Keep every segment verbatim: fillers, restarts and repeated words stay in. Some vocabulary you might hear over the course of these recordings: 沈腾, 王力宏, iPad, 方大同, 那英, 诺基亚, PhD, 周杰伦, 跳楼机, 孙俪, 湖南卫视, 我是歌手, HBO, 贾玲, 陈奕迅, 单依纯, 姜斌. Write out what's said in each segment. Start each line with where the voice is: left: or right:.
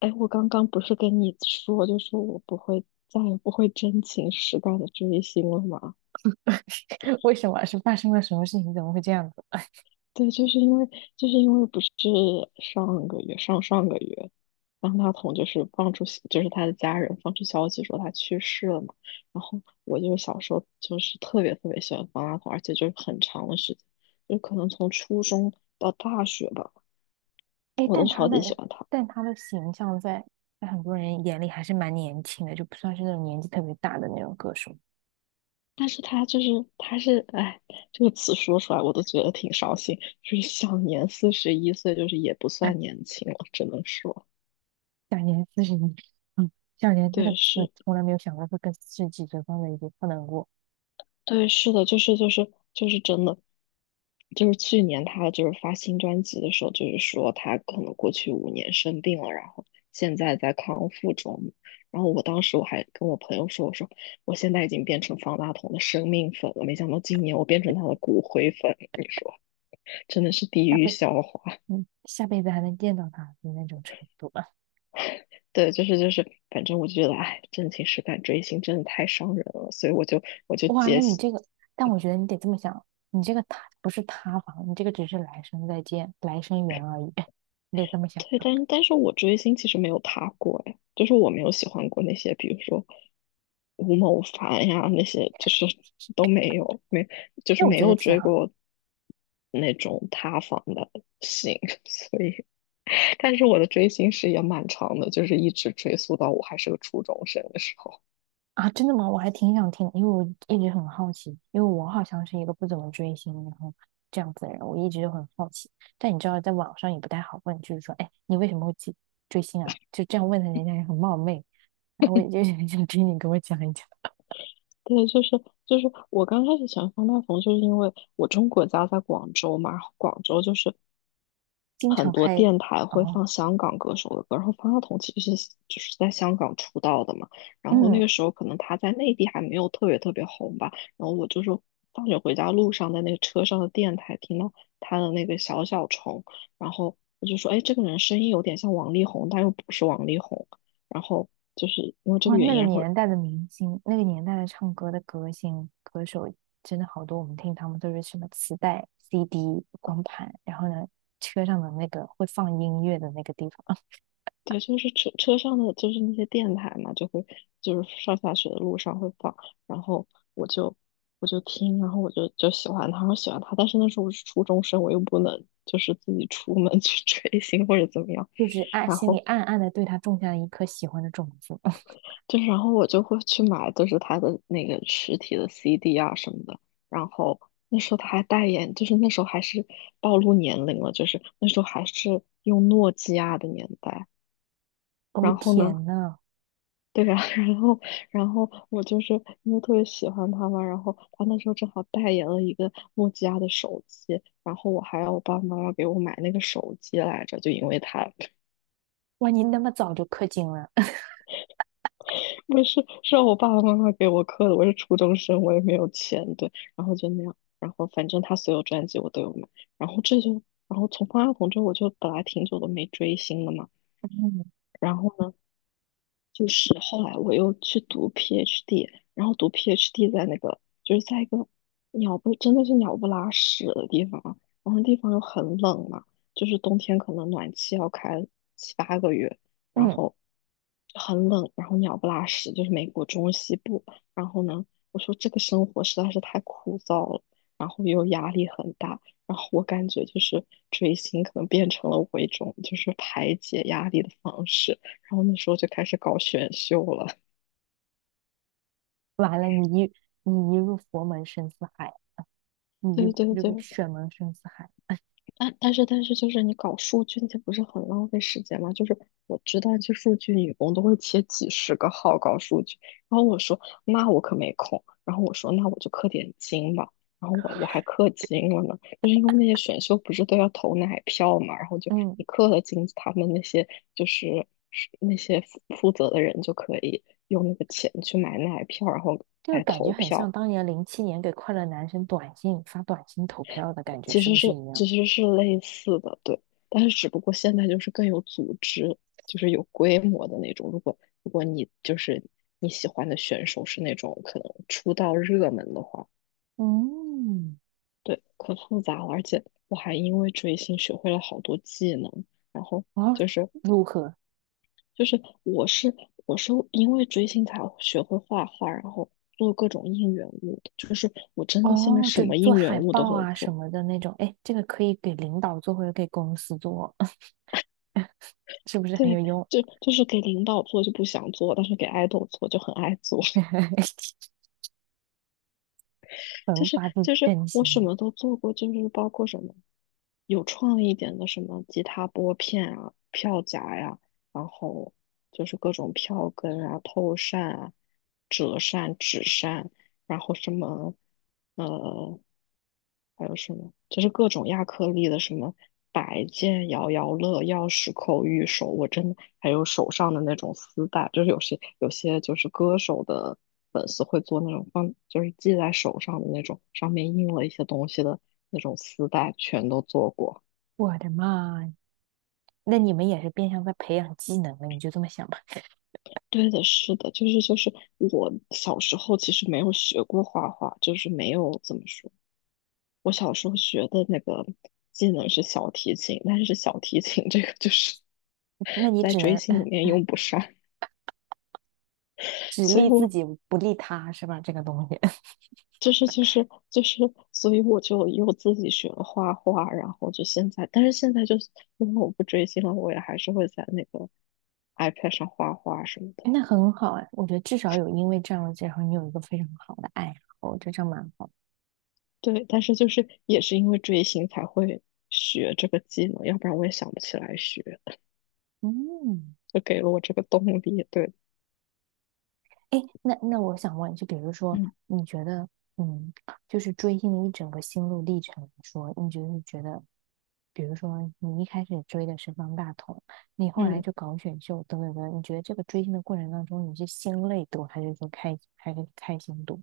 left: 哎，我刚刚不是跟你说，就是我不会再也不会真情实感的追星了吗？
right: 为什么是发生了什么事情？怎么会这样子？
left: 对，就是因为就是因为不是上个月上上个月，方大同就是放出就是他的家人放出消息说他去世了嘛。然后我就是小时候就是特别特别喜欢方大同，而且就是很长的时间，就可能从初中到大学吧，
right: 哎，
left: 我都
right: 但他
left: 超级喜
right: 的
left: 欢他。
right: 但他的形象在在很多人眼里还是蛮年轻的，就不算是那种年纪特别大的那种歌手。
left: 但是他就是他是哎，这个词说出来我都觉得挺伤心，就是享年四十一岁，就是也不算 年轻了，只能说。
right: 享年四十一，嗯，享年这个
left: 对。
right: 词
left: 是。
right: 从来没有想过会跟四十几岁放在一起，不能过
left: 对，是的，就是就是就是真的，就是去年他就是发新专辑的时候，就是说他可能过去五年生病了，然后现在在康复中。然后我当时我还跟我朋友说，我说我现在已经变成方大同的生命粉了，没想到今年我变成他的骨灰粉，你说真的是地
right: 下
left: 狱
right: 辈，
left: 笑话。
right: 嗯，下辈子还能见到他的那种程度吧。
left: 对，就是就是，反正我就觉得，哎，真情实感追星真的太伤人了，所以我就我就
right: 哇，那
left: 接。
right: 你这个，但我觉得你得这么想，你这个塌不是塌房，你这个只是来生再见，来生缘而已，你得这么想
left: 对，
right: 的。
left: 但但是我追星其实没有他过哎，就是我没有喜欢过那些，比如说吴某凡呀那些，就是都没有，没就是
right: 那我
left: 没
right: 觉得
left: 有
right: 挺
left: 追
right: 好。
left: 过那种塌房的星。所以，但是我的追星史也蛮长的，就是一直追溯到我还是个初中生的时候。
right: 啊，真的吗？我还挺想听，因为我一直很好奇，因为我好像是一个不怎么追星，然后这样子的人，我一直就很好奇。但你知道，在网上也不太好问，就是说，哎，你为什么会去追星啊？就这样问的人家也很冒昧。然后我也就 是很想听你给我讲一讲，
left: 对，就是就是我刚开始喜欢方大同，就是因为我中国家在广州嘛，然后广州就是
right: 经
left: 很
right: 常
left: 多
right: 开，
left: 电台会
right: 哦，
left: 放香港歌手的歌，然后方大同其实是就是在香港出道的嘛。然后那
right: 嗯，
left: 个时候可能他在内地还没有特别特别红吧，然后我就说放学回家路上在那个车上的电台听到他的那个小小虫。然后我就说，哎，这个人声音有点像王力宏，但又不是王力宏，然后就是因为这
right: 哇，
left: 个原
right: 那
left: 因。
right: 个
left: 然后
right: 年代的明星，那个年代的唱歌的歌星歌手，真的好多。我们听他们都是什么磁带、C D、光盘，然后呢，车上的那个会放音乐的那个地方。
left: 对，就是车车上的就是那些电台嘛，就会就是上下学的路上会放。然后我就我就听，然后我就就喜欢他，我喜欢他，但是那时候我是初中生，我又不能就是自己出门去 追星或者怎么样。
right: 就是暗
left: 然
right: 心里
left: 后
right: 暗暗的对他种下了一颗喜欢的种子。
left: 就是，然后我就会去买，就是他的那个实体的 C D 啊什么的。然后那时候他还代言，就是那时候还是暴露年龄了，就是那时候还是用诺基亚的年代。
right: 哦
left: 然后呢，
right: 天呐，
left: 对呀，然后，然后我就是因为特别喜欢他嘛，然后他那时候正好代言了一个诺基亚的手机，然后我还让我爸爸妈妈给我买那个手机来着，就因为他。
right: 哇，你那么早就氪金了，
left: 不是是让我爸爸妈妈给我刻的，我是初中生，我也没有钱。对，然后就那样，然后反正他所有专辑我都有买。然后这就，然后从方大同之后我就本来挺久都没追星了嘛。
right: 嗯
left: 然后呢，就是后来我又去读 PhD,然后读 PhD 在那个就是在一个鸟不真的是鸟不拉屎的地方，然后那地方又很冷嘛，就是冬天可能暖气要开七八个月，然
right: 嗯，
left: 后很冷，然后鸟不拉屎，就是美国中西部。然后呢，我说这个生活实在是太枯燥了，然后又压力很大，然后我感觉就是追星可能变成了我一种就是排解压力的方式。然后那时候就开始搞选秀了。
right: 完了，你一你一入佛门深似海，你 一
left: 对
right: 入
left: 对
right: 这
left: 对，
right: 个选门深似海，
left: 但但是但是就是你搞数据那些不是很浪费时间吗？就是我知道就数据女工都会切几十个号搞数据，然后我说那我可没空，然后我说那我就氪点金吧。然后我我还氪金了呢，就是因为那些选秀不是都要投奶票嘛，然后就
right: 嗯，
left: 你氪了金，他们那些就是是那些负负责的人就可以用那个钱去买奶票，然后
right: 这个
left: 来
right: 感觉
left: 投
right: 很像
left: 票。
right: 当年零七年给快乐男生短信发短信投票的感觉，
left: 其
right: 是
left: 实
right: 不是
left: 是
right: 一样？
left: 其实是类似的。对，但是只不过现在就是更有组织，就是有规模的那种。如果如果你就是你喜欢的选手是那种可能出道热门的话。
right: 嗯，
left: 对，可复杂了。而且我还因为追星学会了好多技能。然后
right: 哦，
left: 就是
right: 如何？
left: 就是我是我是因为追星才学会画画，然后做各种应援物的，就是我真的现在
right: 哦，
left: 什
right: 就
left: 么
right: 做
left: 应援
right: 海
left: 物都
right: 报
left: 会
right: 啊什
left: 做。
right: 么的那种，哎，这个可以给领导做或者给公司做，是不是很
left: 对，
right: 有用？
left: 就就是给领导做就不想做，但是给爱豆做就很爱做。就
right: 无
left: 是
right: 法自
left: 就是
right: 真
left: 我什
right: 心，
left: 么都做过，就是包括什么有创意一点的什么吉他拨片啊、票夹呀，然后就是各种票根啊、透扇啊、折扇、纸扇，然后什么呃，还有什么，就是各种亚克力的什么摆件、摇摇乐、钥匙扣、玉手，我真的还有手上的那种丝带，就是有些有些就是歌手的粉丝会做那种放，就是系在手上的那种，上面印了一些东西的那种丝带，全都做过。
right: 我的妈呀！那你们也是变相在培养技能了，你就这么想吧？
left: 对的，是的，就是就是我小时候其实没有学过画画，就是没有怎么说。我小时候学的那个技能是小提琴，但是小提琴这个就是
right: 那 你
left: 在
right: 只
left: 追
right: 能
left: 星
right: 呃
left: 里面用不上，
right: 只
left: 所以
right: 利自
left: 我
right: 己不利他，是吧？这个东西，
left: 就是就是就是，所以我就又自己学了画画，然后就现在，但是现在就是因为我不追星了，我也还是会在那个 iPad 上画画什么 的。
right: 那很好哎，我觉得至少有因为这样的然后你有一个非常好的爱好，这样蛮好。
left: 对，但是就是也是因为追星才会学这个技能，要不然我也想不起来学，
right: 嗯。
left: 就给了我这个动力。对。
right: 哎，那那我想问，就比如说，
left: 嗯
right: 你觉得，嗯，就是追星的一整个心路历程来说，你就是觉得，比如说你一开始追的是方大同，你后来
left: 嗯。
right: 就搞选秀等等等等你觉得这个追星的过程当中，你是心累多，还是说开还是开心多？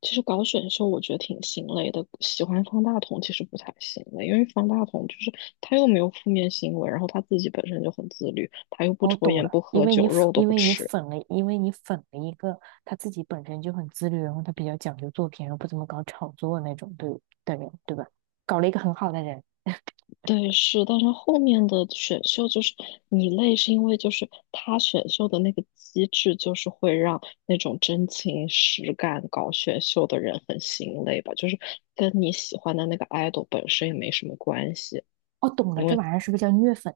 left: 其实搞选秀我觉得挺心累的，喜欢方大同其实不太心累，因为方大同就是他又没有负面新闻，然后他自己本身就很自律，他又不
right: 哦，
left: 抽
right: 懂
left: 烟
right: 了，
left: 不
right: 因
left: 喝
right: 为你
left: 酒，
right: 粉
left: 肉都
right: 因
left: 不
right: 为你
left: 吃。
right: 粉了，因为你粉了一个他自己本身就很自律，然后他比较讲究作品，然后不怎么搞炒作那种对的人，对吧？搞了一个很好的人。
left: 对，是，但是后面的选秀就是你累，是因为就是他选秀的那个机制，就是会让那种真情实感搞选秀的人很心累吧，就是跟你喜欢的那个 idol 本身也没什么关系。
right: 哦，懂了，
left: 因
right: 这
left: 为。
right: 玩意儿是不是叫虐粉？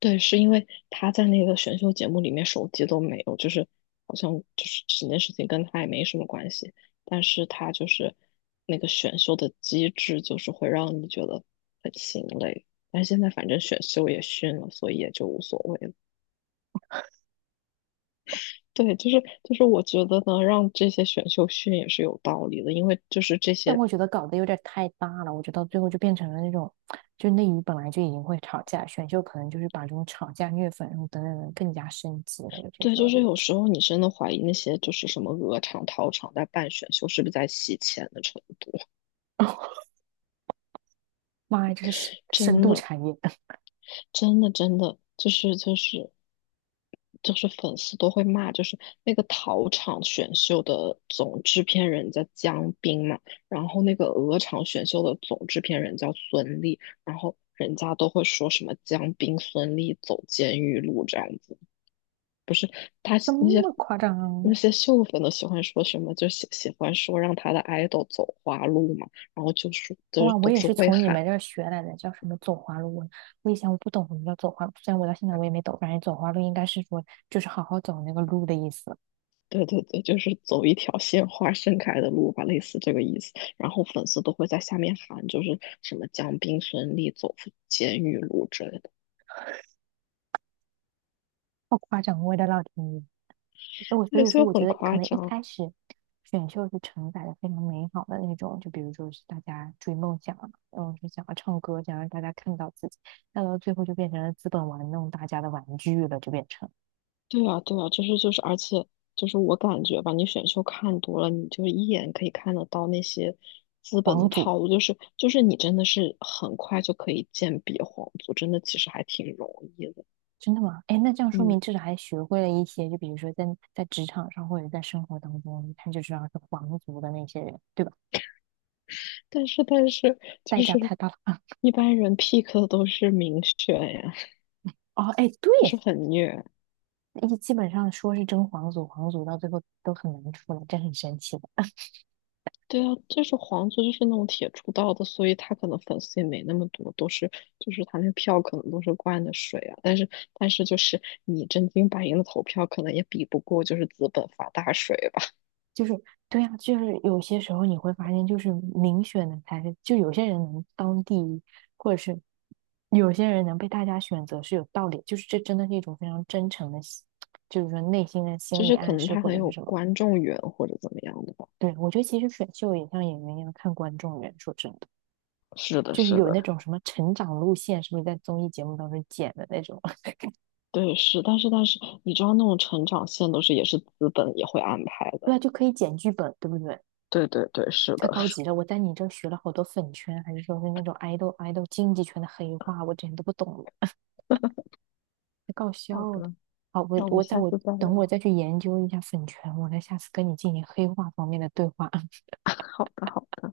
left: 对，是因为他在那个选秀节目里面手机都没有，就是好像就是这件事情跟他也没什么关系，但是他就是那个选秀的机制，就是会让你觉得很心累。但现在反正选秀也训了，所以也就无所谓了。对，就是就是我觉得呢，让这些选秀训也是有道理的，因为就是这
right: 但
left: 些。
right: 我觉得搞得有点太大了，我觉得到最后就变成了那种，就内娱本来就已经会吵架，选秀可能就是把这种吵架、虐粉然后等等等更加升级了。有些
left: 对，
right: 时候
left: 就
right: 你
left: 是
right: 会
left: 有
right: 觉
left: 时候你真的怀疑那些就是什么鹅厂、桃厂在办选秀是不是在洗钱的程度，
right: 得 哦，妈呀，这是深深
left: 真
right: 度
left: 的。
right: 产业，
left: 真的真的就是就是就是粉丝都会骂，就是那个桃场选秀的总制片人叫姜斌嘛，然后那个鹅厂选秀的总制片人叫孙俪，然后人家都会说什么姜斌、孙俪走监狱路这样子。他
right: 这
left: 那些
right: 么夸张啊
left: 那些秀粉都喜欢说什么，就喜喜欢说让他的 idol 走花路嘛，然后就说就
right: 哇，
left: 是
right: 我
left: 都都
right: 也
left: 是
right: 是
left: 会
right: 从你
left: 喊。
right: 们这儿学来的，叫什么走花路？我以前我不懂什么叫走花路，虽然我到现在我也没懂，反正走花路应该是说就是好好走那个路的意思。
left: 对对对，就是走一条鲜花盛开的路吧，类似这个意思。然后粉丝都会在下面喊，就是什么“将斌孙俪走出监狱路”之类的。
right: 好夸张，我的老天爷！那我所
left: 对，
right: 以说，
left: 就
right: 我觉
left: 很
right: 得可
left: 夸
right: 能一
left: 张。
right: 开始选秀是承载着非常美好的那种，就比如说是大家追梦想啊，然后是想要唱歌，想让大家看到自己，那到最后就变成了资本玩弄大家的玩具了，就变成
left: 对啊，对啊，就是就是，而且就是我感觉吧，你选秀看多了，你就一眼可以看得到那些资本
right: 皇
left: 的
right: 族。
left: 套路，就是就是你真的是很快就可以鉴别皇族，真的其实还挺容易的。
right: 真的吗？哎，那这样说明
left: 嗯，
right: 至少还学会了一些，就比如说在在职场上或者在生活当中，一看就知道是皇族的那些人，对吧？
left: 但是但是
right: 代
left: 就
right: 价
left: 是
right: 太大了啊！
left: 一般人 pick 的都是明选呀。
right: 哦，哎，对，
left: 就是很虐。
right: 一基本上说是争皇族，皇族到最后都很难出来，这很神奇的。
left: 对啊，就是黄族就是那种铁出道的，所以他可能粉丝也没那么多，都是就是他那个票可能都是灌的水啊。但是但是就是你真金白银的投票，可能也比不过就是资本发大水吧。
right: 就是对呀，就是有些时候你会发现，就是民选的才是，就有些人能当第一，或者是有些人能被大家选择是有道理，就是这真的是一种非常真诚的心，就是说内心的心
left: 就
right: 理
left: 是可
right: 暗
left: 能
right: 示
left: 他
right: 或
left: 很
right: 者是
left: 有
right: 什么。
left: 观众缘或者怎么样的吧。
right: 对，我觉得其实选秀也像演员一样看观众缘，说真的，
left: 是的，
right: 就是
left: 是
right: 有那
left: 的。
right: 种什么成长路线，是不是在综艺节目当中剪的那种？
left: 对，是，但是但是你知道那种成长线都是也是资本也会安排
right: 对
left: 的。
right: 啊，就可以剪剧本，对不对？
left: 对对对，是
right: 太
left: 的。
right: 高级了！我在你这儿学了好多粉圈，还是说是那种爱豆爱豆经济圈的黑话，我之前都不懂。太搞笑
left: 好
right: 的。
left: 的，
right: 好，我
left: 那我们
right: 我在
left: 下
right: 我
left: 次再
right: 等我
left: 聊。
right: 再去研究一下粉拳，我再下次跟你进行黑化方面的对话。
left: 好的，好。的。